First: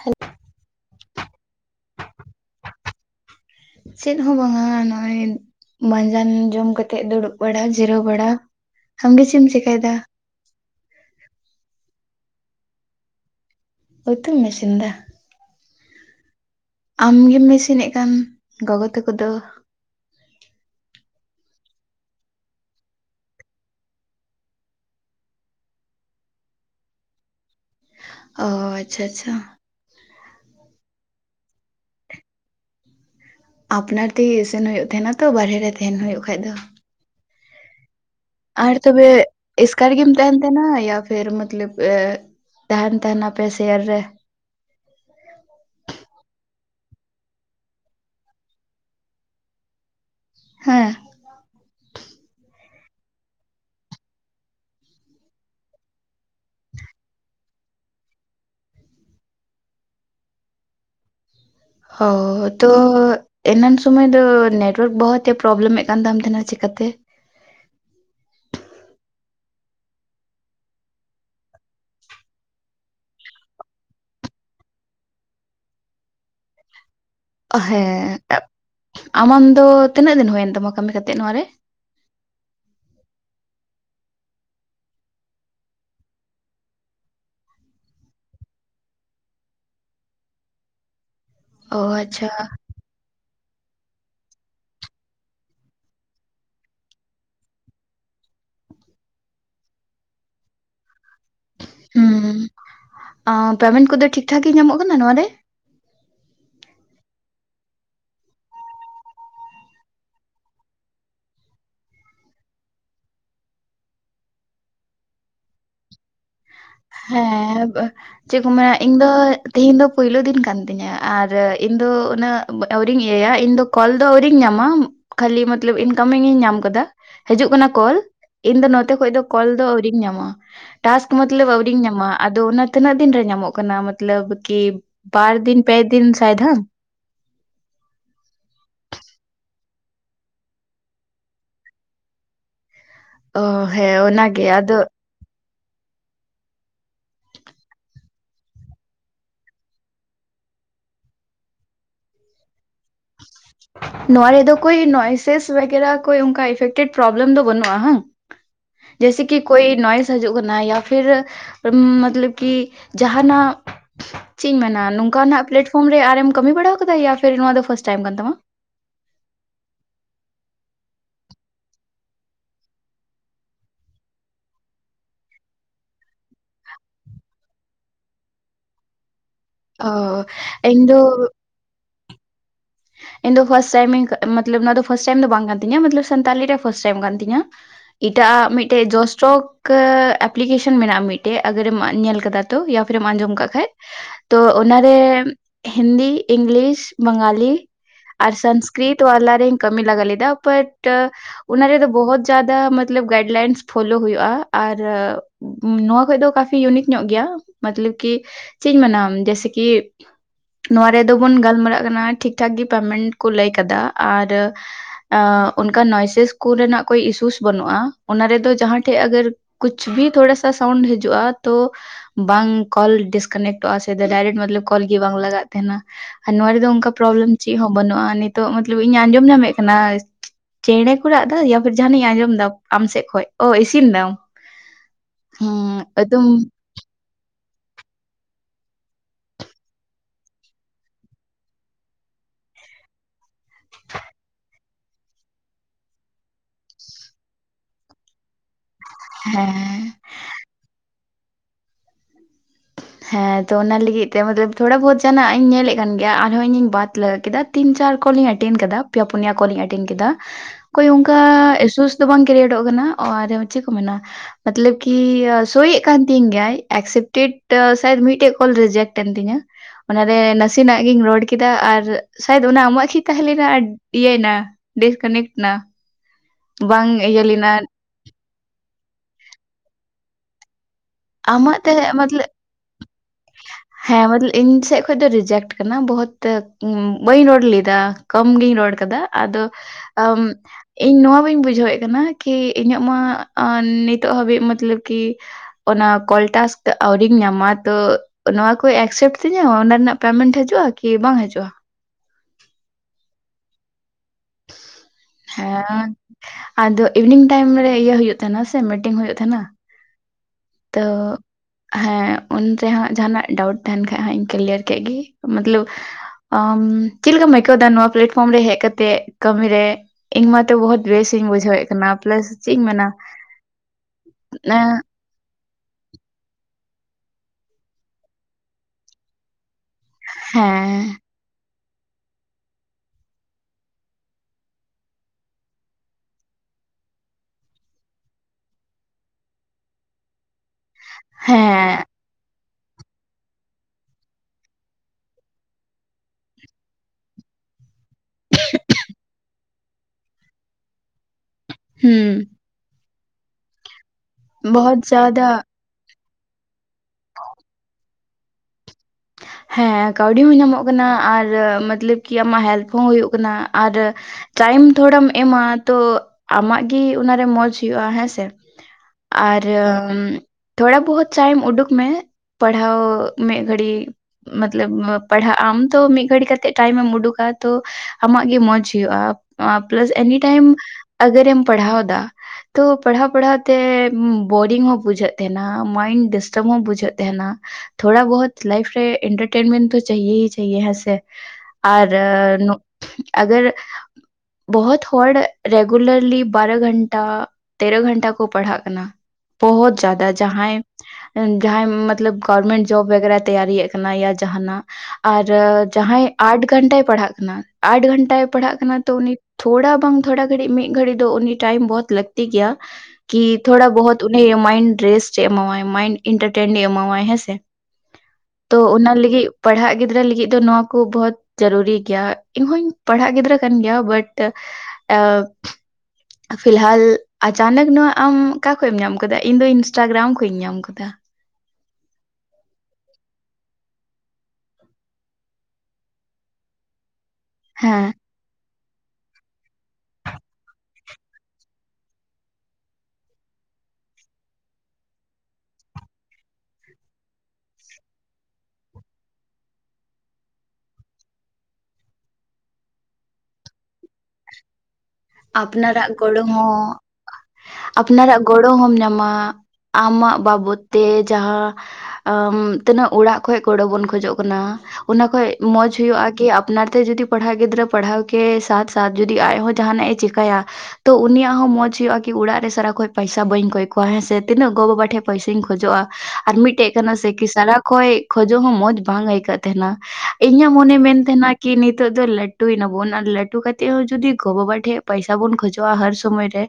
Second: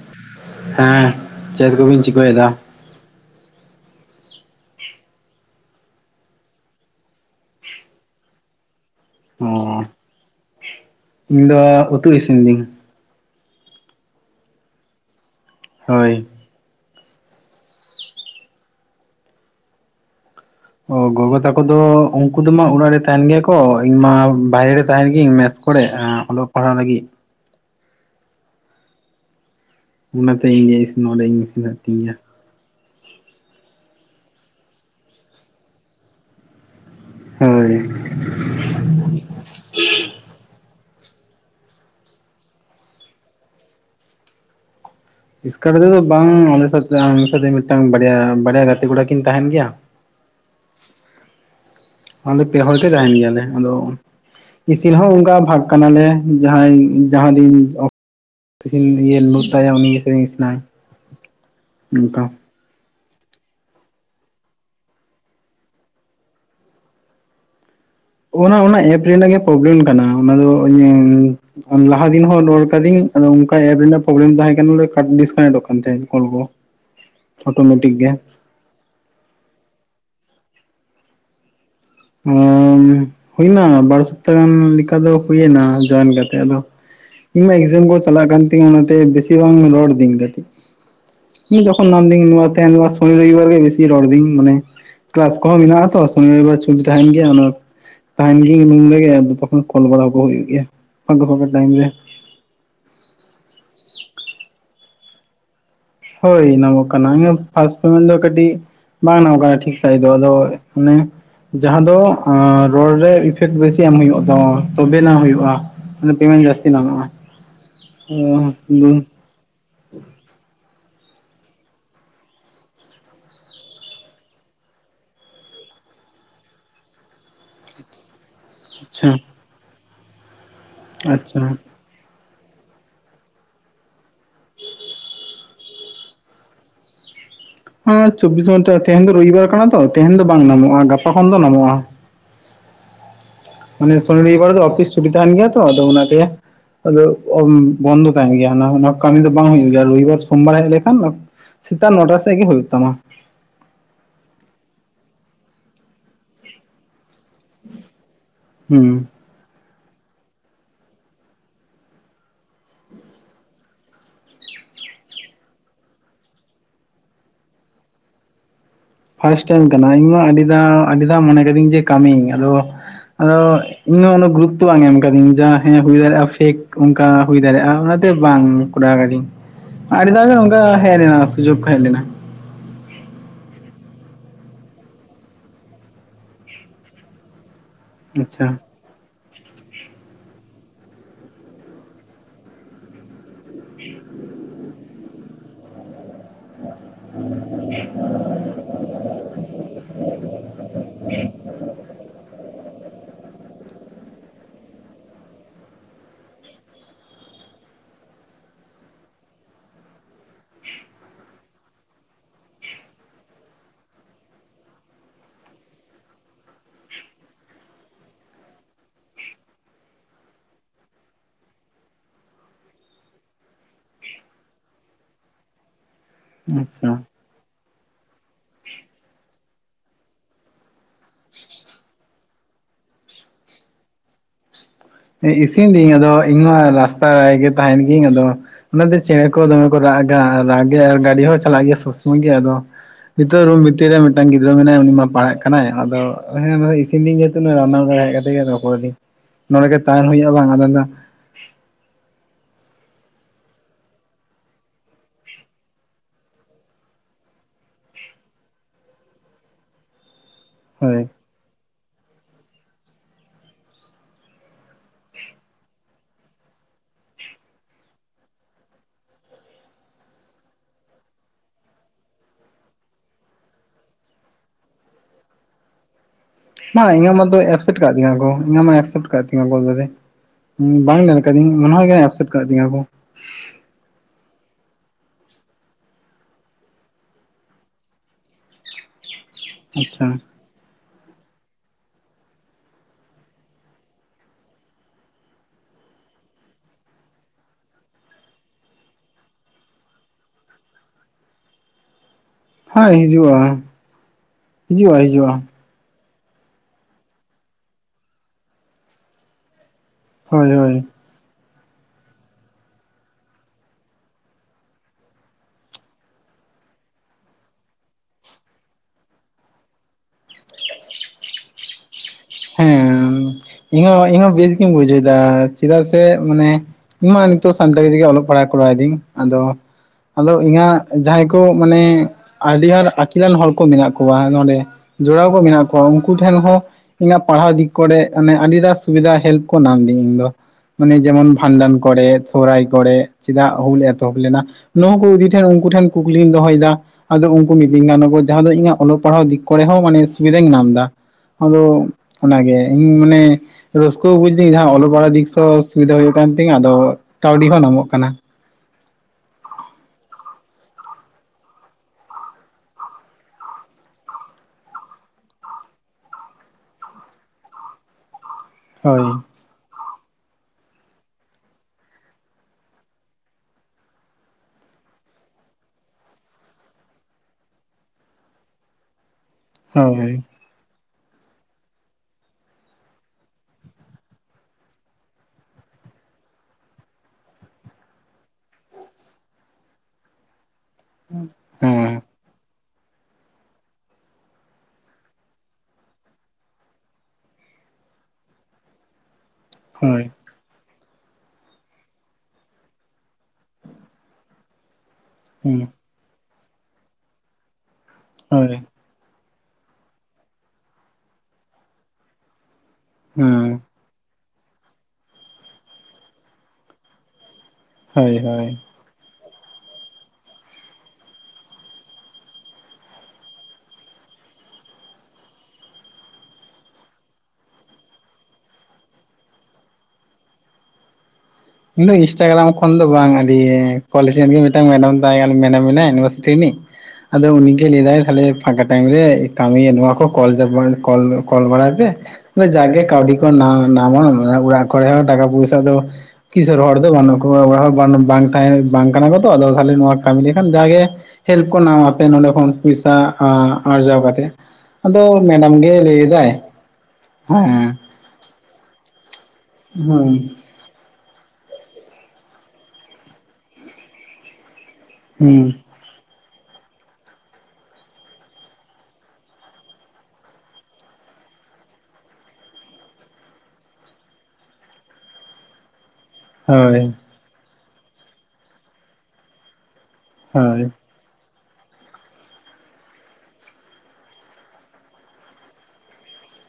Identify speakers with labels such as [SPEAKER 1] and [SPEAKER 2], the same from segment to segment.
[SPEAKER 1] Hello [unintelligible]
[SPEAKER 2] ᱦᱮᱸ ᱪᱮᱫ ᱠᱚᱵᱤᱧ ᱪᱤᱠᱟᱹᱭᱮᱫᱟ?
[SPEAKER 1] ᱪᱮᱫ ᱦᱚᱸ ᱵᱟᱝᱟ ᱱᱚᱜᱼᱚᱭ ᱢᱟᱸᱡᱟᱱ ᱡᱚᱢ ᱠᱟᱛᱮᱜ ᱫᱩᱲᱩᱵ ᱵᱟᱲᱟ ᱡᱤᱨᱟᱹᱣ ᱵᱟᱲᱟ᱾ ᱟᱢᱜᱮ ᱪᱮᱫ ᱮᱢ
[SPEAKER 2] ᱚ
[SPEAKER 1] ᱪᱮᱠᱟᱭᱮᱫᱟ
[SPEAKER 2] ᱤᱧ ᱫᱚ ᱩᱛᱩ ᱤᱥᱤᱱ ᱫᱤᱧ᱾
[SPEAKER 1] ᱩᱛᱩᱢ ᱤᱥᱤᱱ ᱫᱟ?
[SPEAKER 2] ᱦᱚᱭ᱾
[SPEAKER 1] ᱟᱢ ᱜᱮᱢ ᱤᱥᱤᱱᱮᱫ ᱠᱟᱱ ᱜᱚᱜᱚ ᱛᱮᱠᱚ ᱫᱚ?
[SPEAKER 2] ᱚ ᱜᱚᱜᱚ ᱛᱟᱠᱚ ᱫᱚ ᱩᱱᱠᱩ ᱫᱚ ᱢᱟ ᱚᱲᱟᱜ ᱨᱮ ᱛᱟᱦᱮᱱ ᱜᱮᱭᱟ ᱠᱚ, ᱤᱧ ᱢᱟ ᱵᱟᱭᱨᱮ ᱨᱮ ᱛᱟᱦᱮᱱ ᱜᱤᱭᱟᱹᱧ ᱢᱮᱥ ᱠᱚᱨᱮ᱾ ᱚᱞᱚᱜ ᱯᱟᱲᱦᱟᱜ ᱞᱟᱹᱜᱤᱫ᱾
[SPEAKER 1] ᱚ ᱟᱪᱪᱷᱟ ᱪᱷᱟ᱾
[SPEAKER 2] ᱚᱱᱟᱛᱮ [unintelligible] ᱤᱝᱞᱤᱥ ᱱᱚᱰᱮ ᱤᱥᱤᱱᱮᱜ ᱛᱤᱧᱟ᱾
[SPEAKER 1] ᱟᱯᱱᱟᱨ ᱛᱮ ᱤᱥᱤᱱ ᱦᱩᱭᱩᱜ ᱛᱟᱦᱮᱱᱟ ᱛᱚ ᱵᱟᱨᱦᱮ ᱨᱮ ᱛᱟᱦᱮᱱ ᱦᱩᱭᱩᱜ ᱠᱷᱟᱡ ᱫᱚ᱾
[SPEAKER 2] ᱦᱚᱭ᱾
[SPEAKER 1] ᱟᱨ ᱛᱚᱵᱮ ᱮᱥᱠᱟᱨ ᱜᱮᱢ ᱛᱟᱦᱮᱱ ᱛᱟᱦᱮᱱᱟ ᱭᱟ ᱯᱷᱤᱨ ᱢᱟᱛᱞᱚᱵ ᱛᱟᱦᱮᱱ ᱛᱟᱦᱮᱱ ᱟᱯᱮ ᱥᱮᱭᱟᱨ ᱨᱮ᱾
[SPEAKER 2] ᱮᱥᱠᱟᱨ ᱛᱮᱫᱚ ᱵᱟᱝ ᱟᱞᱮ ᱥᱟᱛᱮ ᱟᱢ ᱥᱟᱛᱮ ᱢᱤᱫᱴᱟᱝ ᱵᱟᱨᱭᱟ ᱵᱟᱨᱭᱟ ᱜᱟᱛᱮ ᱠᱚᱲᱟ ᱠᱤᱱ ᱛᱟᱦᱮᱱ ᱜᱮᱭᱟ᱾
[SPEAKER 1] ᱦᱮᱸ᱾
[SPEAKER 2] ᱟᱞᱮ ᱯᱮ ᱦᱚᱲ ᱛᱮ ᱛᱟᱦᱮᱱ ᱜᱮᱭᱟᱞᱮ᱾ ᱟᱫᱚ ᱤᱥᱤᱱ ᱦᱚᱸ ᱚᱱᱠᱟ ᱵᱷᱟᱜ ᱠᱟᱱᱟᱞᱮ ᱡᱟᱦᱟᱸᱭ ᱡᱟᱦᱟᱸ ᱫᱤᱱ ᱚᱯ ᱛᱤᱥᱤᱱ ᱤᱭᱟᱹ ᱞᱩᱛᱟᱭᱟ ᱩᱱᱤ ᱜᱮ ᱤᱥᱤᱱᱟᱭ᱾ ᱚᱱᱠᱟ
[SPEAKER 1] ᱦᱚᱫ᱾ ᱛᱚ ᱮᱱᱟᱱ ᱥᱚᱢᱚᱭ ᱫᱚ ᱱᱮᱴᱣᱟᱨᱠ ᱵᱚᱦᱚᱛ ᱮ ᱯᱨᱚᱵᱞᱮᱢᱮᱜ ᱠᱟᱱ ᱛᱟᱢ ᱛᱟᱦᱮᱱᱟ ᱪᱮᱠᱟᱛᱮ?
[SPEAKER 2] ᱚᱱᱟ ᱚᱱᱟ ᱮᱯ ᱨᱮᱱᱟᱜ ᱜᱮ ᱯᱨᱚᱵᱞᱮᱱ ᱠᱟᱱᱟ, ᱚᱱᱟ ᱫᱚ ᱤᱧ ᱞᱟᱦᱟ ᱫᱤᱱ ᱦᱚᱸ ᱨᱚᱲ ᱠᱟᱫᱤᱧ ᱟᱫᱚ ᱚᱱᱠᱟ ᱮᱯ ᱨᱮᱱᱟᱜ ᱯᱨᱚᱵᱞᱮᱢ ᱛᱟᱦᱮᱸ ᱠᱟᱱᱟ ᱰᱤᱥᱠᱟᱱᱮᱴᱚᱜ ᱠᱟᱱ ᱛᱟᱦᱮᱸᱫ ᱠᱚᱞ ᱠᱚ᱾ [inaudible] ᱜᱮ
[SPEAKER 1] ᱦᱮᱸ ᱟᱢᱟᱝ ᱫᱚ ᱛᱤᱱᱟᱹᱜ ᱫᱤᱱ ᱦᱩᱭᱮᱱ ᱛᱟᱢᱟ ᱠᱟᱹᱢᱤ ᱠᱟᱛᱮᱫ ᱱᱚᱣᱟ ᱨᱮ?
[SPEAKER 2] ᱚᱻ ᱦᱩᱭ ᱮᱱᱟ ᱵᱟᱨ ᱥᱚᱯᱛᱟ ᱜᱟᱱ ᱞᱮᱠᱟ ᱫᱚ ᱦᱩᱭᱮᱱᱟ ᱡᱚᱭᱮᱱ ᱠᱟᱛᱮᱜ, ᱟᱫᱚ ᱤᱧᱢᱟ ᱮᱠᱡᱟᱢ ᱠᱚ ᱪᱟᱞᱟᱜ ᱠᱟᱱ ᱛᱤᱧ ᱚᱱᱟᱛᱮ ᱵᱤᱥᱤ ᱵᱟᱝ ᱨᱚᱲ ᱫᱤᱧ ᱠᱟᱹᱴᱤᱡ᱾ ᱤᱧ
[SPEAKER 1] ᱚ
[SPEAKER 2] ᱡᱚᱠᱷᱚᱱ ᱱᱟᱢ ᱫᱤᱧ
[SPEAKER 1] ᱟᱪᱪᱷᱟ
[SPEAKER 2] ᱱᱚᱣᱟ [unintelligible] ᱥᱚᱱᱤ ᱨᱚᱵᱤᱵᱟᱨ ᱜᱮ ᱵᱤᱥᱤ ᱨᱚᱲᱫᱟᱹᱧ ᱢᱟᱱᱮ ᱠᱞᱟᱥ ᱠᱚᱦᱚᱸ ᱢᱮᱱᱟᱜᱼᱟ ᱛᱚ ᱥᱚᱱᱤ ᱨᱚᱵᱤᱟᱨ ᱪᱷᱩᱴᱤ ᱛᱟᱦᱮᱱ ᱜᱮᱭᱟ ᱚᱱᱟ ᱴᱟᱭᱤᱢ ᱜᱤᱧ ᱞᱮᱜᱮ ᱟᱫᱚ ᱛᱚᱠᱷᱚᱱ ᱠᱚᱞ ᱵᱟᱲᱟᱣ ᱠᱚ ᱦᱩᱭᱩᱜ ᱜᱮᱭᱟ᱾ ᱯᱷᱟᱸᱠᱟ ᱯᱷᱟᱸᱠᱟ ᱴᱟᱭᱤᱢ ᱨᱮ᱾
[SPEAKER 1] ᱦᱩᱸ ᱯᱮᱢᱮᱱᱴ ᱠᱚᱫᱚ ᱴᱷᱤᱠ ᱴᱷᱟᱠ ᱜᱤ ᱧᱟᱢᱚᱜ ᱠᱟᱱᱟ ᱱᱚᱣᱟ ᱨᱮ?
[SPEAKER 2] ᱦᱚᱭ ᱱᱟᱢᱚᱜ ᱠᱟᱱᱟ, ᱤᱧᱟᱹᱜ ᱯᱷᱟᱥᱴ ᱯᱮᱢᱮᱱᱴ ᱫᱚ ᱠᱟᱹᱴᱤᱡ ᱵᱟᱝ ᱱᱟᱢ ᱠᱟᱱᱟ ᱴᱷᱤᱠ ᱥᱟᱦᱤᱡ ᱫᱚ ᱟᱫᱚ ᱚᱱᱮ ᱡᱟᱦᱟᱸ ᱫᱚ ᱨᱚᱲ ᱨᱮ ᱤᱯᱷᱮᱠᱴ ᱵᱮᱥᱤ ᱮᱢ ᱦᱩᱭᱩᱜ ᱛᱟᱢᱟ ᱛᱚᱵᱮ ᱮᱱᱟᱝ ᱦᱩᱭᱩᱜᱼᱟ᱾ ᱯᱮᱢᱮᱱᱴ ᱡᱟᱥ
[SPEAKER 1] ᱦᱮᱸ ᱪᱮᱜ ᱠᱚ ᱢᱮᱱᱟ ᱤᱧ ᱫᱚ ᱛᱤᱦᱤᱧ ᱫᱚ ᱯᱩᱭᱞᱩ ᱫᱤᱱ ᱠᱟᱱ ᱛᱤᱧᱟᱹ ᱟᱨ ᱤᱧ ᱫᱚ ᱩᱱᱟᱹᱜ ᱟᱹᱣᱨᱤᱧ ᱤᱭᱟᱹᱭᱟ ᱤᱧ ᱫᱚ ᱠᱚᱞ ᱫᱚ ᱟᱹᱣᱨᱤᱧ ᱧᱟᱢᱟ ᱠᱷᱟᱹᱞᱤ ᱢᱚᱛᱞᱚᱵ ᱤᱱᱠᱟᱢᱤᱝ ᱤᱧ ᱧᱟᱢ ᱠᱟᱫᱟ ᱦᱤᱡᱩᱜ ᱠᱟᱱᱟ ᱠᱚᱞ ᱤᱧ ᱫᱚ ᱱᱚᱛᱮ ᱠᱷᱚᱡ
[SPEAKER 2] ᱟᱪᱪᱷᱟ
[SPEAKER 1] ᱫᱚ ᱠᱚᱞ ᱫᱚ ᱟᱹᱣᱨᱤᱧ ᱧᱟᱢᱟ ᱴᱟᱥᱠ
[SPEAKER 2] ᱟᱪᱪᱷᱟ
[SPEAKER 1] ᱢᱚᱛᱞᱚᱵ ᱤᱧ ᱧᱟᱢᱟ ᱟᱫᱚ ᱚᱱᱟ ᱛᱤᱱᱟᱹᱜ ᱫᱤᱱ ᱨᱮ ᱧᱟᱢᱚᱜ ᱠᱟᱱᱟ ᱢᱚᱛᱞᱚᱵ ᱠᱤ ᱵᱟᱨ ᱫᱤᱱ ᱯᱮ ᱫᱤᱱ ᱥᱟᱭᱫᱷᱟᱢ᱾
[SPEAKER 2] ᱦᱮᱸ ᱪᱚᱵᱤᱥ ᱜᱷᱚᱱᱴᱟ ᱛᱮᱦᱮᱧ ᱫᱚ ᱨᱚᱵᱤᱵᱟᱨ ᱠᱟᱱᱟ ᱛᱚ, ᱛᱮᱦᱮᱧ ᱫᱚ ᱵᱟᱝ ᱱᱟᱢᱚᱜᱼᱟ, ᱜᱟᱯᱟ ᱠᱷᱚᱱ ᱫᱚ ᱱᱟᱢᱚᱜᱼᱟ᱾
[SPEAKER 1] ᱚ ᱦᱮᱸ
[SPEAKER 2] ᱢᱟᱱᱮ ᱥᱚᱱᱤ
[SPEAKER 1] ᱚᱱᱟᱜᱮ
[SPEAKER 2] ᱨᱚᱵᱤᱵᱟᱨ ᱫᱚ
[SPEAKER 1] ᱟᱫᱚ
[SPEAKER 2] ᱚᱯᱷᱤᱥ ᱪᱷᱩᱴᱤ ᱛᱟᱦᱮᱱ ᱜᱮᱭᱟ ᱛᱚ ᱟᱫᱚ ᱚᱱᱟᱛᱮ ᱟᱫᱚ ᱵᱚᱱᱫᱚ ᱛᱟᱦᱮᱱ ᱜᱮᱭᱟ ᱚᱱᱟ ᱠᱟᱢᱤ ᱫᱚ ᱵᱟᱝ ᱦᱩᱭᱩᱜ ᱜᱮᱭᱟ ᱨᱚᱵᱤᱵᱟᱨ ᱥᱚᱢᱵᱟᱨ ᱦᱮᱡ ᱞᱮᱠᱷᱟᱱ ᱥᱮᱛᱟᱜ ᱱᱚᱴᱟ ᱥᱮᱜ ᱜᱮ ᱦᱩᱭᱩᱜ ᱛᱟᱢᱟ᱾
[SPEAKER 1] ᱱᱚᱣᱟ ᱨᱮᱫᱚ ᱠᱳᱭ ᱱᱚᱭᱥᱮᱥ ᱵᱮᱜᱮᱨᱟ ᱠᱳᱭ ᱚᱝᱠᱟ ᱤᱯᱷᱮᱠ ᱴᱮᱴ ᱯᱨᱚᱵᱞᱮᱢ ᱫᱚ ᱵᱟᱹᱱᱩᱜᱼᱟ, ᱦᱟᱸᱝ ᱾
[SPEAKER 2] ᱦᱩᱸ
[SPEAKER 1] ᱡᱮᱥᱮ ᱠᱤ ᱠᱳᱭ ᱱᱚᱭᱮᱥ ᱦᱟᱡᱩᱜ ᱠᱟᱱᱟᱭ ᱤᱭᱟ ᱯᱷᱤᱨ ᱢᱚᱛᱞᱚᱵ ᱠᱤ ᱡᱟᱦᱟᱱᱟᱜ ᱪᱮᱜ ᱤᱧ ᱢᱮᱱᱟ, ᱱᱚᱝᱠᱟᱱᱟᱜ ᱯᱞᱮᱴᱯᱷᱚᱨᱢ ᱨᱮ ᱟᱨᱮᱢ ᱠᱟᱹᱢᱤ ᱵᱟᱲᱟᱣ ᱠᱟᱫᱟ ᱤᱭᱟ ᱯᱷᱮᱹᱨ ᱱᱚᱣᱟ ᱫᱚ ᱯᱷᱟᱥᱴ ᱴᱟᱭᱤᱢ ᱠᱟᱱ ᱛᱟᱢᱟ?
[SPEAKER 2] ᱯᱷᱟᱥᱴ ᱴᱟᱭᱤᱢ ᱠᱟᱱᱟ ᱤᱧᱢᱟ ᱟᱹᱰᱤ ᱫᱷᱟᱣ ᱟᱹᱰᱤ ᱫᱷᱟᱣ ᱢᱚᱱᱮ ᱠᱟᱹᱫᱤᱧ ᱡᱮ ᱠᱟᱹᱢᱤᱭᱤᱧ, ᱟᱫᱚ ᱟᱫᱚ ᱤᱧ ᱢᱟ ᱩᱱᱚᱜ ᱜᱩᱨᱩᱛᱛᱚ ᱵᱟᱝ ᱮᱢ ᱠᱟᱫᱤᱧ ᱡᱟ ᱦᱮᱸ ᱦᱩᱭ ᱫᱟᱲᱮᱭᱟᱜᱼᱟ ᱯᱷᱮᱹᱠ, ᱚᱝᱠᱟ ᱦᱩᱭ ᱫᱟᱲᱮᱭᱟᱜᱼᱟ ᱚᱱᱟᱛᱮ ᱵᱟᱝ ᱠᱚᱨᱟᱣ ᱠᱟᱫᱤᱧ
[SPEAKER 1] ᱚ
[SPEAKER 2] ᱾ ᱟᱰᱤ ᱫᱷᱟᱣ ᱜᱮ ᱱᱚᱝᱠᱟ
[SPEAKER 1] ᱤᱧ
[SPEAKER 2] ᱦᱮᱡ
[SPEAKER 1] ᱫᱚ
[SPEAKER 2] ᱞᱮᱱᱟ ᱥᱩᱡᱳᱜ ᱠᱚ ᱦᱮᱡ ᱞᱮᱱᱟ ᱾
[SPEAKER 1] ᱤᱧ ᱫᱚ ᱯᱷᱟᱥᱴ ᱴᱟᱭᱤᱢ ᱤᱧ ᱢᱟᱹᱛᱞᱟᱹᱵ ᱱᱚᱣᱟ ᱯᱷᱟᱥᱴ ᱴᱟᱭᱤᱢ ᱫᱚ ᱵᱟᱝ ᱠᱟᱱ ᱛᱤᱧᱟᱹ, ᱢᱟᱹᱛᱞᱟᱹᱵ ᱥᱟᱱᱛᱟᱞᱤ ᱨᱮ ᱯᱷᱟᱹᱥᱴ ᱴᱟᱭᱤᱢ ᱠᱟᱱ ᱛᱤᱧᱟ ᱾ ᱮᱴᱟᱜ
[SPEAKER 2] ᱟᱪᱪᱷᱟ
[SPEAKER 1] ᱟᱜ ᱢᱤᱫ ᱢᱤᱫᱴᱮᱡ ᱡᱚᱥᱴᱚᱠ ᱮᱻ ᱮᱯᱞᱤᱠᱮᱥᱮᱱ ᱢᱮᱱᱟᱜᱼᱟ ᱢᱤᱫᱴᱮᱜ ᱟᱜᱟᱨᱮᱢ ᱧᱮᱞ ᱠᱟᱫᱟ ᱛᱚ ᱭᱟ ᱯᱷᱤᱨᱮᱢ ᱟᱸᱡᱚᱢ ᱠᱟᱜ ᱠᱷᱟᱡ ᱾ ᱛᱚ ᱚᱱᱟᱨᱮ ᱦᱤᱱᱫᱤ, ᱤᱝᱞᱤᱥ, ᱵᱟᱝᱜᱟᱞᱤ ᱥᱟᱝᱥᱠᱨᱤᱛ ᱵᱟᱞᱟ ᱨᱤᱝ ᱠᱟᱹᱢᱤ ᱞᱟᱜᱟ ᱞᱮᱫᱟ ᱵᱟᱴ ᱟ ᱚᱱᱟ ᱨᱮᱫᱚ ᱵᱚᱦᱚᱛ ᱡᱟᱫᱟ ᱢᱟᱛᱞᱚᱵ ᱜᱟᱭᱤᱰ ᱞᱟᱭᱤᱱᱥ ᱯᱷᱳᱞᱳ ᱦᱩᱭᱩᱜᱼᱟ ᱟᱨ ᱱᱚᱣᱟ ᱠᱷᱚᱡ ᱫᱚ ᱠᱟᱯᱷᱤ ᱤᱭᱩᱱᱤᱠ ᱧᱚᱜ ᱜᱮᱭᱟ, ᱢᱚᱛᱞᱚᱵ ᱠᱤ ᱪᱮᱜ ᱤᱧ ᱢᱮᱱᱟ ᱡᱮᱥᱮ ᱠᱤ ᱱᱚᱣᱟ ᱨᱮᱫᱚᱵᱚᱱ ᱜᱟᱞᱢᱟᱨᱟᱜ ᱠᱟᱱᱟ ᱴᱷᱤᱠ ᱴᱷᱟᱠ ᱜᱮ ᱯᱮᱢᱮᱱᱴ ᱠᱚ ᱞᱟᱹᱭ ᱠᱟᱫᱟ ᱟᱨ ᱟᱸᱻ ᱚᱱᱠᱟ ᱱᱚᱭᱥᱮᱥ ᱠᱚᱨᱮᱱᱟᱜ ᱠᱳᱭ ᱤᱥᱩᱥ ᱵᱟᱹᱱᱩᱜᱼᱟ, ᱚᱱᱟ ᱨᱮᱫᱚ ᱡᱟᱸᱦᱟᱸ ᱴᱷᱮᱡ ᱟᱜᱟᱨ ᱠᱩᱪ ᱵᱷᱤ ᱛᱷᱚᱲᱟ ᱥᱟ ᱥᱟᱣᱩᱱᱰ ᱦᱤᱡᱩᱜᱼᱟ ᱛᱚ ᱵᱟᱝ ᱠᱚᱞ ᱰᱤᱥᱠᱟᱱᱮᱠᱴᱚᱜᱼᱟ ᱥᱮ ᱰᱟᱭᱨᱮᱠᱴ ᱢᱚᱛᱞᱚᱵ ᱠᱚᱞ ᱜᱮ ᱵᱟᱝ ᱞᱟᱜᱟᱜ ᱛᱟᱦᱮᱱᱟ ᱾ ᱟᱨ ᱱᱚᱣᱟ ᱨᱮᱫᱚ ᱚᱝᱠᱟ
[SPEAKER 2] ᱟᱪᱪᱷᱟ
[SPEAKER 1] ᱯᱨᱚᱵᱽᱞᱮᱢ ᱪᱮᱫ ᱦᱚᱸ ᱵᱟᱹᱱᱩᱜᱼᱟ, ᱱᱤᱛᱚᱜ ᱢᱚᱛᱞᱚᱵ ᱤᱧ ᱟᱸᱡᱚᱢ ᱧᱟᱢᱮᱫ ᱠᱟᱱᱟ ᱪᱮᱬᱮ ᱠᱚ ᱨᱟᱜ ᱫᱟ ᱤᱭᱟ ᱯᱷᱤᱨ ᱡᱟᱦᱟᱱᱤᱡ ᱟᱸᱡᱚᱢ ᱫᱟ ᱟᱢ ᱥᱮᱜ ᱠᱷᱚᱡ, ᱚ ᱤᱥᱤᱱ ᱫᱟᱢ ᱾
[SPEAKER 2] ᱦᱮᱸ, ᱤᱥᱤᱱ ᱫᱤᱧ ᱟᱫᱚ ᱤᱧᱢᱟ ᱨᱟᱥᱛᱟ ᱨᱮᱜᱮ ᱛᱟᱦᱮᱱ ᱜᱤᱭᱟᱹᱧ ᱟᱫᱚ ᱚᱱᱟᱛᱮ ᱪᱮᱬᱮ ᱠᱚ ᱫᱚᱢᱮ ᱠᱚ ᱨᱟᱜ ᱮᱰᱟ ᱟᱨ ᱟᱰᱰᱤ ᱦᱚ ᱜᱟᱹᱰᱤ ᱦᱚᱸ ᱪᱟᱞᱟᱜ ᱜᱮᱭᱟ ᱥᱚᱵ ᱥᱚᱢᱚᱭ ᱜᱮ, ᱟᱫᱚ ᱱᱤᱛᱚᱜ ᱨᱩᱢ ᱵᱷᱤᱛᱤᱨ ᱨᱮ ᱢᱤᱫᱴᱟᱝ ᱜᱤᱫᱽᱨᱟᱹ ᱢᱮᱱᱟᱭᱟ ᱩᱱᱤ ᱢᱟ ᱯᱟᱲᱦᱟᱜ ᱠᱟᱱᱟᱭ, ᱟᱫᱚ ᱦᱮᱸ ᱱᱚᱜᱼᱚᱭ ᱤ ᱛᱤᱱ ᱫᱤᱱ ᱡᱮᱦᱮᱛᱩ ᱚᱱᱟ ᱨᱟᱱᱱᱟ ᱵᱟᱲᱟ ᱦᱮᱜ ᱠᱟᱛᱮ ᱜᱮ ᱟᱫᱚ ᱯᱚᱨᱮ ᱫᱤᱱ
[SPEAKER 1] ᱦᱮᱸ ᱾
[SPEAKER 2] ᱱᱚᱸᱰᱮ ᱜᱮ ᱛᱟᱦᱮᱱ ᱦᱩᱭᱩᱜᱼᱟ ᱵᱟᱝ ᱟᱞᱟᱫᱟ ᱾
[SPEAKER 1] ᱦᱮᱸ ᱛᱚ ᱚᱱᱟ ᱞᱟᱹᱜᱤᱫ ᱛᱮ ᱢᱚᱛᱞᱚᱵ ᱛᱷᱚᱲᱟ ᱵᱚᱦᱚᱛ ᱡᱟᱦᱟᱱᱟᱜ ᱤᱧ ᱧᱮᱞᱮᱜ ᱠᱟᱱ ᱜᱮᱭᱟ ᱟᱨᱦᱚᱸ ᱤᱧᱤᱧ ᱵᱟᱫ ᱞᱮᱜᱟ ᱠᱮᱫᱟ ᱾ ᱛᱤᱱ ᱪᱟᱨ ᱠᱚᱞ ᱤᱧ ᱮᱴᱮᱱᱰ ᱠᱟᱫᱟ, ᱯᱮᱭᱟ ᱯᱩᱱᱭᱟ ᱠᱚᱞᱤᱧ ᱮᱴᱮᱱᱰ ᱠᱮᱫᱟ ᱾
[SPEAKER 2] [inaudible]
[SPEAKER 1] ᱚᱠᱚᱭ ᱚᱝᱠᱟ ᱮᱥᱩᱥ ᱫᱚ ᱵᱟᱝ ᱠᱨᱤᱭᱮᱴᱚᱜ ᱠᱟᱱᱟ ᱟᱨ ᱪᱮᱜ ᱠᱚ ᱢᱮᱱᱟ ᱢᱚᱛᱞᱚᱵ ᱠᱤ ᱥᱳᱭᱮᱜ ᱠᱟᱱ ᱛᱤᱧ ᱜᱮᱭᱟᱭ ᱮᱠᱥᱮᱯᱴᱮᱰ ᱾ ᱴᱟᱹ ᱥᱟᱭᱟᱫ ᱢᱤᱫᱴᱮᱜ ᱠᱚᱞ ᱨᱮᱡᱮᱠᱴ ᱮᱱ ᱛᱤᱧᱟᱹ ᱾ ᱚᱱᱟᱨᱮ ᱱᱟᱥᱮᱱᱟᱜ ᱜᱤᱧ ᱨᱚᱲ ᱠᱮᱫᱟ ᱟᱨ ᱥᱟᱭᱟᱫ ᱚᱱᱟ ᱟᱢᱟᱜ ᱠᱤ ᱛᱟᱦᱮᱸᱞᱮᱱᱟ ᱟᱰ ᱤᱭᱟᱹᱭᱱᱟ ᱰᱤᱥᱠᱟᱱᱮᱠᱴ ᱱᱟ ᱾
[SPEAKER 2] ᱵᱟᱝ ᱤᱧᱟᱹᱜ ᱢᱟᱛᱚ ᱮᱠᱥᱮᱯᱴ ᱠᱟᱜ ᱛᱤᱧᱟᱹ ᱠᱚ, ᱤᱧᱟ ᱢᱟ ᱮᱠᱥᱮᱯᱴ ᱠᱟᱜ ᱛᱤᱧᱟᱹ ᱠᱚ ᱵᱚᱞᱮ ᱾ ᱵᱟᱝ ᱧᱮᱞ ᱠᱟᱫᱤᱧ
[SPEAKER 1] ᱟᱢᱟᱜ ᱛᱮ
[SPEAKER 2] ᱢᱚᱱᱮᱦᱚᱭ
[SPEAKER 1] ᱢᱚᱛᱞᱚᱵ
[SPEAKER 2] ᱮᱠᱥᱮᱯᱴ ᱠᱟᱜ ᱛᱤᱧᱟ ᱠᱚ ᱾
[SPEAKER 1] ᱦᱮᱸ ᱢᱟᱛ ᱤᱧ ᱥᱮᱜ ᱠᱷᱚᱱ ᱫᱚ ᱨᱮᱤᱡᱮᱠᱴ ᱠᱟᱱᱟ ᱵᱚᱦᱚᱛ ᱵᱟᱹᱧ ᱨᱚᱲᱞᱮᱫᱟ ᱾ ᱠᱚᱢ ᱜᱤᱧ ᱨᱚᱲ ᱠᱟᱫᱟ, ᱟᱫᱚ
[SPEAKER 2] ᱟᱪᱪᱷᱟ
[SPEAKER 1] ᱟᱢ ᱤᱧ ᱱᱚᱣᱟ ᱵᱟᱹᱧ ᱵᱩᱡᱷᱟᱹᱣᱮᱜ ᱠᱟᱱᱟ ᱤᱧᱟᱹᱜ ᱢᱟ ᱟᱸ ᱱᱤᱛᱚᱜ ᱦᱟᱹᱵᱤᱡ ᱢᱚᱛᱞᱚᱵ ᱠᱤ ᱚᱱᱟ ᱠᱚᱞ ᱴᱟᱥᱠ ᱟᱹᱣᱨᱤᱧ ᱧᱟᱢᱟ ᱛᱚ ᱱᱚᱣᱟ ᱠᱚ ᱮᱠᱥᱮᱯᱴ ᱛᱤᱧᱟᱹ ᱚᱱᱟ ᱱᱟᱜ ᱯᱮᱢᱮᱱᱴ ᱦᱤᱡᱩᱜᱼᱟ ᱠᱤ ᱵᱟᱝ ᱦᱤᱡᱩᱜᱼᱟ?
[SPEAKER 2] ᱦᱳᱭ ᱦᱤᱡᱩᱜᱼᱟ, ᱦᱤᱡᱩᱜᱼᱟ, ᱦᱤᱡᱩᱜᱼᱟ ᱾
[SPEAKER 1] ᱦᱮᱸ ᱟᱫᱚ ᱤᱵᱷᱤᱱᱤᱝ ᱴᱟᱭᱤᱢ ᱨᱮ ᱤᱭᱟᱹ ᱦᱩᱭᱩᱜ ᱛᱟᱦᱮᱱᱟ ᱥᱮ ᱢᱤᱴᱤᱝ ᱦᱩᱭᱩᱜ ᱛᱟᱦᱮᱱᱟ ᱾
[SPEAKER 2] ᱦᱳᱭ ᱦᱳᱭ
[SPEAKER 1] ᱛᱚ ᱦᱮᱸ ᱩᱱᱨᱮ ᱦᱟᱸᱜ ᱡᱟᱦᱟᱱᱟᱜ ᱰᱟᱣᱩᱴ ᱛᱟᱦᱮᱱ ᱠᱷᱟᱡ ᱦᱟᱸᱜ ᱤᱧ ᱠᱞᱤᱭᱟᱨ ᱠᱮᱜ ᱜᱮ, ᱢᱚᱛᱞᱚᱵ ᱟᱢ ᱪᱮᱫ ᱞᱮᱠᱟᱢ ᱟᱹᱭᱠᱟᱹᱣᱫᱟ ᱱᱚᱣᱟ ᱯᱞᱟᱴᱯᱷᱚᱨᱚᱢ ᱨᱮ ᱦᱮᱡ ᱠᱟᱛᱮᱜ ᱠᱟᱹᱢᱤᱨᱮ ᱤᱧ ᱢᱟᱛᱚ ᱵᱚᱦᱩᱛ ᱵᱮᱥᱤᱧ ᱵᱩᱡᱷᱟᱹᱣᱮᱜ ᱠᱟᱱᱟ᱾ ᱯᱞᱟᱥ ᱪᱮᱫ ᱤᱧ ᱢᱮᱱᱟ
[SPEAKER 2] ᱦᱮᱸ ᱤᱧ ᱦᱚᱸ ᱤᱧ ᱦᱚᱸ ᱵᱮᱥ
[SPEAKER 1] ᱮᱸ
[SPEAKER 2] ᱜᱤᱧ ᱵᱩᱡᱷᱟᱹᱫᱟ ᱪᱮᱫᱟᱜ ᱥᱮ ᱢᱟᱱᱮ ᱤᱧ ᱢᱟ ᱱᱤᱛᱚᱜ ᱥᱟᱱᱛᱟᱲᱤ ᱛᱮᱜᱮ ᱚᱞᱚᱜ ᱯᱟᱲᱦᱟᱜ ᱠᱚᱨᱟᱣᱫᱤᱧ ᱟᱫᱚ ᱟᱫᱚ ᱤᱧᱟᱹᱜ
[SPEAKER 1] ᱦᱮᱸ
[SPEAKER 2] ᱡᱟᱦᱟᱸᱭ ᱠᱚ ᱠᱚ ᱢᱟᱱᱮ ᱟᱹᱰᱤᱜᱟᱱ ᱟᱹᱠᱤᱞᱟᱱ ᱦᱚᱲ ᱠᱚ ᱢᱮᱱᱟᱜ ᱠᱚᱣᱟ ᱱᱚᱰᱮ ᱡᱚᱲᱟᱣ ᱠᱚ ᱢᱮᱱᱟᱜ ᱠᱚᱣᱟ ᱩᱱᱠᱩ ᱴᱷᱮᱱ ᱦᱚᱸ ᱤᱧᱟᱹᱜ ᱯᱟᱲᱦᱟᱣ ᱫᱤᱠ ᱠᱚᱨᱮ ᱚᱱᱮ ᱟᱹᱰᱤᱴᱟᱥ ᱥᱩᱵᱤᱫᱷᱟ ᱦᱮᱞᱯ ᱠᱚ ᱱᱟᱢᱫᱤᱧ ᱤᱧ ᱫᱚ᱾ ᱢᱟᱱᱮ ᱡᱮᱢᱚᱱ ᱵᱷᱟᱱᱰᱟᱱ
[SPEAKER 1] ᱦᱮᱸ
[SPEAKER 2] ᱠᱚᱨᱮ ᱥᱚᱨᱦᱟᱭ ᱠᱚᱨᱮ ᱪᱮᱫᱟᱜ ᱦᱩᱞ ᱮᱛᱚᱦᱚᱵ ᱞᱮᱱᱟ ᱱᱚᱣᱟᱠᱩ ᱤᱫᱤ ᱴᱷᱮᱱ ᱩᱱᱠᱩ ᱴᱷᱮᱱ ᱠᱩᱠᱞᱤᱧ ᱫᱚᱦᱚᱭᱫᱟ ᱟᱫᱚ ᱩᱱᱠᱩ ᱢᱤᱛᱟᱹᱧ ᱠᱟᱱᱟ ᱠᱚ ᱡᱟᱦᱟᱸ ᱫᱚ ᱤᱧᱟᱹᱜ ᱚᱞᱚᱜ ᱯᱟᱲᱦᱟᱶ ᱫᱤᱠ ᱠᱚᱨᱮᱦᱚᱸ ᱢᱟᱱᱮ ᱥᱩᱵᱤᱫᱷᱟᱧ ᱧᱟᱢ ᱫᱟ ᱟᱫᱚ
[SPEAKER 1] ᱦᱩᱸ
[SPEAKER 2] ᱚᱱᱟᱜᱮ ᱤᱧ ᱢᱟᱱᱮ ᱨᱟᱹᱥᱠᱟᱹ ᱵᱩᱡᱫᱤᱧ ᱡᱟᱦᱟᱸ
[SPEAKER 1] ᱵᱚᱦᱚᱛ
[SPEAKER 2] ᱚᱞᱚᱜ ᱯᱟᱲᱦᱟᱣ
[SPEAKER 1] ᱡᱟᱫᱟ
[SPEAKER 2] ᱫᱤᱠ ᱥᱚ ᱦᱚ ᱥᱩᱵᱤᱫᱷᱟ ᱦᱩᱭᱩᱜ ᱠᱟᱱ ᱛᱤᱧᱟᱹ ᱟᱫᱚ ᱠᱟᱹᱣᱰᱤ ᱦᱚᱸ ᱧᱟᱢᱚᱜ ᱠᱟᱱᱟ᱾
[SPEAKER 1] ᱦᱮᱸ ᱠᱟᱹᱣᱰᱤ ᱦᱚᱸ ᱧᱟᱢᱚᱜ ᱠᱟᱱᱟ ᱟᱨ ᱢᱚᱛᱞᱚᱵ ᱠᱤ ᱟᱢᱟᱜ ᱦᱮᱞᱯ ᱦᱚᱸ ᱦᱩᱭᱩᱜ ᱠᱟᱱᱟ ᱟᱨ ᱴᱟᱭᱤᱢ ᱛᱷᱚᱲᱟᱢ ᱮᱢᱟ ᱛᱚ ᱟᱢᱟᱜ ᱜᱮ ᱚᱱᱟᱨᱮ ᱢᱚᱸᱡᱽ ᱦᱩᱭᱩᱜ-ᱟ ᱦᱮᱸᱥᱮ
[SPEAKER 2] ᱦᱳᱭ
[SPEAKER 1] ᱟᱨ ᱛᱷᱚᱲᱟ ᱵᱚᱦᱩᱛ ᱴᱟᱭᱤᱢ ᱩᱰᱩᱠ ᱢᱮ ᱯᱟᱲᱦᱟᱣ ᱢᱤᱫ ᱜᱷᱟᱹᱲᱤᱡ ᱢᱚᱛᱞᱚᱵ ᱯᱟᱲᱦᱟᱜ ᱟᱢ ᱛᱚ ᱢᱤᱫ ᱜᱷᱟᱹᱲᱤ ᱠᱟᱛᱮᱜ ᱴᱟᱭᱤᱢ ᱮᱢ ᱩᱰᱩᱠᱟ ᱛᱚ ᱟᱢᱟᱜ ᱜᱮ ᱢᱚᱸᱡᱽ ᱦᱩᱭᱩᱜ-ᱟ ᱯᱞᱟᱥ
[SPEAKER 2] ᱦᱳᱭ
[SPEAKER 1] ᱮᱱᱤᱴᱟᱭᱤᱢ ᱟᱜᱟᱨᱮᱢ ᱯᱟᱲᱦᱟᱣ ᱫᱟ ᱛᱚ ᱯᱟᱲᱦᱟᱣ ᱯᱟᱲᱦᱟᱣ ᱛᱮ ᱵᱳᱨᱤᱝ ᱦᱚᱸ ᱵᱩᱡᱷᱟᱹᱜ ᱛᱟᱦᱮᱱᱟ ᱢᱟᱭᱤᱱᱰ ᱰᱤᱥᱴᱟᱵ ᱦᱚᱸ ᱵᱩᱡᱷᱟᱹᱜ ᱛᱟᱦᱮᱱᱟ᱾ ᱛᱷᱚᱲᱟ ᱵᱚᱦᱚᱛ ᱞᱟᱭᱤᱯᱷ ᱮᱱᱴᱟᱨᱴᱮᱱᱢᱮᱱᱴ ᱛᱚ ᱪᱟᱭᱭᱮ ᱪᱟᱭᱭᱮ ᱦᱮᱸ ᱥᱮ ᱟᱨ
[SPEAKER 2] ᱦᱮᱸ
[SPEAKER 1] ᱟᱜᱟᱨ ᱵᱚᱦᱚᱛ ᱦᱚᱲ ᱨᱮᱜᱩᱞᱟᱨᱞᱤ ᱵᱟᱨᱟ ᱜᱷᱟᱱᱴᱟ ᱛᱮᱨᱚ ᱜᱷᱚᱱᱴᱟ ᱠᱚ ᱯᱟᱲᱦᱟᱜ ᱠᱟᱱᱟ ᱵᱚᱦᱚᱛ
[SPEAKER 2] ᱦᱳᱭ
[SPEAKER 1] ᱡᱟᱫᱟ ᱡᱟᱦᱟᱸᱭ ᱡᱟᱸᱦᱟᱭ ᱢᱚᱛᱞᱚᱵ ᱜᱚᱨᱢᱮᱱᱴ ᱡᱚᱵ ᱵᱟᱜᱮᱨᱟ ᱛᱮᱭᱟᱨᱤ ᱥᱟᱱᱟᱭᱭᱟ ᱡᱟᱦᱟᱱᱟᱜ ᱟᱨ
[SPEAKER 2] ᱦᱩᱸ
[SPEAKER 1] ᱡᱟᱦᱟᱸᱭ ᱟᱴ ᱜᱷᱚᱱᱴᱟᱭ ᱯᱟᱲᱦᱟᱜ ᱠᱟᱱᱟ ᱟᱴ ᱜᱷᱟᱱ ᱴᱟᱭ
[SPEAKER 2] ᱦᱳᱭ
[SPEAKER 1] ᱯᱟᱲᱦᱟᱜ ᱠᱟᱱᱟ ᱛᱚ ᱩᱱᱤ ᱛᱷᱚᱲᱟ ᱵᱟᱝ ᱛᱷᱚᱲᱟ ᱜᱷᱟᱹᱲᱤᱡ ᱢᱤᱫ ᱜᱷᱟᱹᱲᱤᱡ ᱫᱚ ᱩᱱᱤ ᱴᱟᱭᱤᱢ ᱵᱚᱦᱩᱛ ᱞᱟᱹᱠᱛᱤ ᱜᱮᱭᱟ᱾ ᱠᱤ
[SPEAKER 2] ᱦᱩᱸ
[SPEAKER 1] ᱛᱷᱚᱲᱟ ᱵᱚᱦᱚᱛ ᱩᱱᱤ ᱢᱟᱭᱤᱱᱰ ᱨᱮᱥᱴ ᱮᱢᱟᱣᱟ ᱢᱟᱭᱤᱱᱰ ᱮᱱᱴᱟᱨᱴᱮᱱ ᱮᱢᱟᱣᱟᱭ ᱦᱮᱸ ᱥᱮ
[SPEAKER 2] ᱦᱳᱭ ᱦᱳᱭ
[SPEAKER 1] ᱚᱱᱟ ᱞᱟᱹᱜᱤᱫ ᱯᱟᱲᱦᱟᱜ ᱜᱤᱫᱽᱨᱟᱹ ᱞᱟᱹᱜᱤᱫ ᱫᱚ ᱱᱚᱣᱟ ᱠᱚ ᱵᱚᱦᱚᱛ ᱡᱟᱹᱨᱩᱨᱤ ᱜᱮᱭᱟ ᱤᱧᱦᱚᱧ ᱯᱟᱲᱦᱟᱜ ᱜᱤᱫᱽᱨᱟᱹ ᱠᱟᱱ ᱜᱮᱭᱟ ᱵᱟᱴ
[SPEAKER 2] ᱦ [unintelligible]
[SPEAKER 1] ᱯᱷᱤᱞᱦᱟᱞ ᱟᱪᱟᱱᱚᱠ ᱱᱚᱣᱟ ᱟᱢ ᱚᱠᱟ ᱠᱷᱚᱡ ᱮᱢ ᱧᱟᱢ ᱟᱠᱟᱫᱟ ᱠᱮᱫᱟ ᱤᱧ ᱫᱚ ᱤᱱᱥᱴᱟᱜᱨᱟᱢ ᱠᱷᱚᱡ ᱤᱧ ᱧᱟᱢ ᱟᱠᱟᱫᱟ᱾
[SPEAKER 2] ᱤᱧ ᱫᱚ ᱤᱱᱥᱴᱟᱜᱨᱟᱢ ᱠᱷᱚᱱ ᱫᱚ ᱵᱟᱝ ᱟᱹᱰᱤ ᱠᱚᱞᱮᱡᱽ ᱨᱮᱱ ᱜᱮ ᱢᱤᱫᱴᱟᱝ ᱢᱮᱰᱟᱢ ᱛᱟᱦᱮᱱ ᱢᱮᱰᱟᱢ ᱢᱮᱱᱟᱭᱟ ᱤᱭᱩᱱᱤᱵᱷᱟᱨᱥᱤᱴᱤ ᱨᱤᱱᱤᱡ ᱟᱫᱚ ᱩᱱᱤ ᱜᱮ
[SPEAKER 1] ᱦᱮᱸ
[SPEAKER 2] ᱞᱟᱹᱭᱮᱫᱟᱭ ᱛᱟᱦᱚᱞᱮ ᱯᱷᱟᱠᱟ ᱴᱟᱭᱤᱢ ᱨᱮ ᱠᱟᱹᱢᱤ ᱱᱚᱣᱟ ᱠᱚ ᱠᱚᱞᱟ ᱠᱚ ᱠᱚᱞ ᱵᱟᱲᱟᱭ ᱯᱮ᱾ ᱡᱟᱜᱮ ᱠᱟᱹᱣᱰᱤ ᱠᱚ ᱱᱟᱢᱟᱢ ᱚᱲᱟᱜ ᱠᱚᱨᱮ ᱴᱟᱠᱟ ᱯᱚᱭᱥᱟ ᱫᱚ [unintelligible] ᱠᱤᱥᱳᱨ ᱦᱚᱲ ᱫᱚ ᱵᱟᱹᱱᱩᱜ ᱠᱚᱣᱟ ᱵᱟᱝ ᱛᱟᱦᱮᱸ ᱵᱟᱝ ᱠᱟᱱᱟ ᱠᱚᱛᱚ ᱟᱫᱚ ᱛᱟᱦᱚᱞᱮ ᱱᱚᱣᱟ ᱠᱟᱹᱢᱤ ᱞᱮᱠᱷᱟᱱ ᱡᱟᱜᱮ ᱦᱮᱞᱯ ᱠᱚ ᱧᱟᱡ ᱟᱯᱮ ᱱᱚᱰᱮ ᱠᱷᱚᱱ ᱯᱚᱭᱥᱟ ᱟᱨᱡᱟᱣ ᱠᱟᱛᱮᱫ᱾ ᱟᱫᱚ ᱢᱮᱰᱟᱢ ᱜᱮ
[SPEAKER 1] ᱟᱯᱱᱟᱨᱟᱜ
[SPEAKER 2] ᱞᱟᱹᱭ
[SPEAKER 1] ᱜᱚᱲᱚ
[SPEAKER 2] ᱮᱫᱟᱭ
[SPEAKER 1] ᱦᱚᱸ
[SPEAKER 2] ᱦᱮᱸ
[SPEAKER 1] ᱟᱯᱱᱟᱨᱟᱜ ᱜᱚᱲᱚ ᱦᱚᱢ ᱧᱟᱢᱟ
[SPEAKER 2] ᱦᱩᱸ
[SPEAKER 1] ᱟᱢᱟᱜ ᱵᱟᱵᱚᱫ ᱛᱮ ᱡᱟᱦᱟᱸ ᱛᱤᱱᱟᱹᱜ ᱚᱲᱟᱜ ᱠᱷᱚᱢ ᱜᱚᱲᱚ ᱵᱚᱱ ᱠᱷᱚᱡᱚᱜ ᱠᱟᱱᱟ ᱚᱱᱟ ᱠᱷᱚᱡ
[SPEAKER 2] ᱦᱩᱸ
[SPEAKER 1] ᱢᱚᱡᱽ ᱵᱩᱡ ᱦᱩᱭᱩᱜ-ᱟ ᱠᱤ ᱟᱯᱱᱟᱨ ᱛᱮ ᱡᱩᱫᱤ ᱯᱟᱲᱦᱟᱣ ᱜᱤᱫᱽᱨᱟᱹ ᱯᱟᱲᱦᱟᱣ ᱠᱮ ᱥᱟᱛ ᱥᱟᱛ ᱡᱩᱫᱤ ᱟᱡᱦᱚᱸ ᱡᱟᱦᱟᱱᱟᱜ- ᱮ ᱪᱤᱠᱟᱹᱭᱟ ᱛᱚ ᱩᱱᱤᱭᱟᱜ ᱦᱚᱸ ᱢᱚᱸᱡᱽ ᱦᱩᱭᱩᱜ-ᱟ ᱠᱤ ᱚᱲᱟᱜ ᱨᱮ ᱥᱟᱨᱟ ᱠᱷᱚᱡ ᱯᱚᱭᱥᱟ ᱵᱟᱹᱧ ᱠᱚᱭ ᱠᱚᱣᱟ ᱦᱮᱸ ᱥᱮ ᱛᱤᱱᱟᱹᱜ ᱜᱚ ᱵᱟᱵᱟ ᱴᱷᱮᱡ ᱯᱟᱹᱭᱥᱟᱹᱧ ᱠᱷᱚᱡᱚᱜᱼᱟ ᱟᱨ ᱢᱤᱫᱴᱮᱡ
[SPEAKER 2] ᱦᱳᱭ
[SPEAKER 1] ᱠᱟᱱᱟ ᱥᱮ ᱠᱤ ᱥᱟᱨᱟ ᱠᱷᱚᱡ ᱠᱷᱚᱡᱚᱜ ᱦᱚᱸ ᱢᱚᱸᱡᱽ ᱵᱟᱝ ᱟᱹᱭᱠᱟᱹᱜ ᱛᱟᱦᱮᱱᱟ᱾ ᱤᱧᱟᱹᱜ
[SPEAKER 2] ᱦᱳᱭ
[SPEAKER 1] ᱢᱚᱱᱮ ᱢᱮᱱ ᱛᱟᱦᱮᱱᱟ ᱠᱤ ᱱᱤᱛᱚᱜ ᱫᱚ ᱞᱟᱴᱩᱭ ᱱᱟᱵᱚᱱ ᱟᱼᱼ ᱞᱟᱹᱴᱩ ᱠᱟᱛᱮᱫ ᱦᱚᱸ ᱡᱩᱫᱤ ᱜᱚ ᱵᱟᱵᱟ ᱴᱷᱮᱡᱼᱼ ᱯᱟᱭᱥᱟ ᱵᱚᱱ ᱠᱷᱚᱡᱚᱜᱼᱟ ᱦᱟᱨ ᱥᱚᱢᱚᱭ ᱨᱮ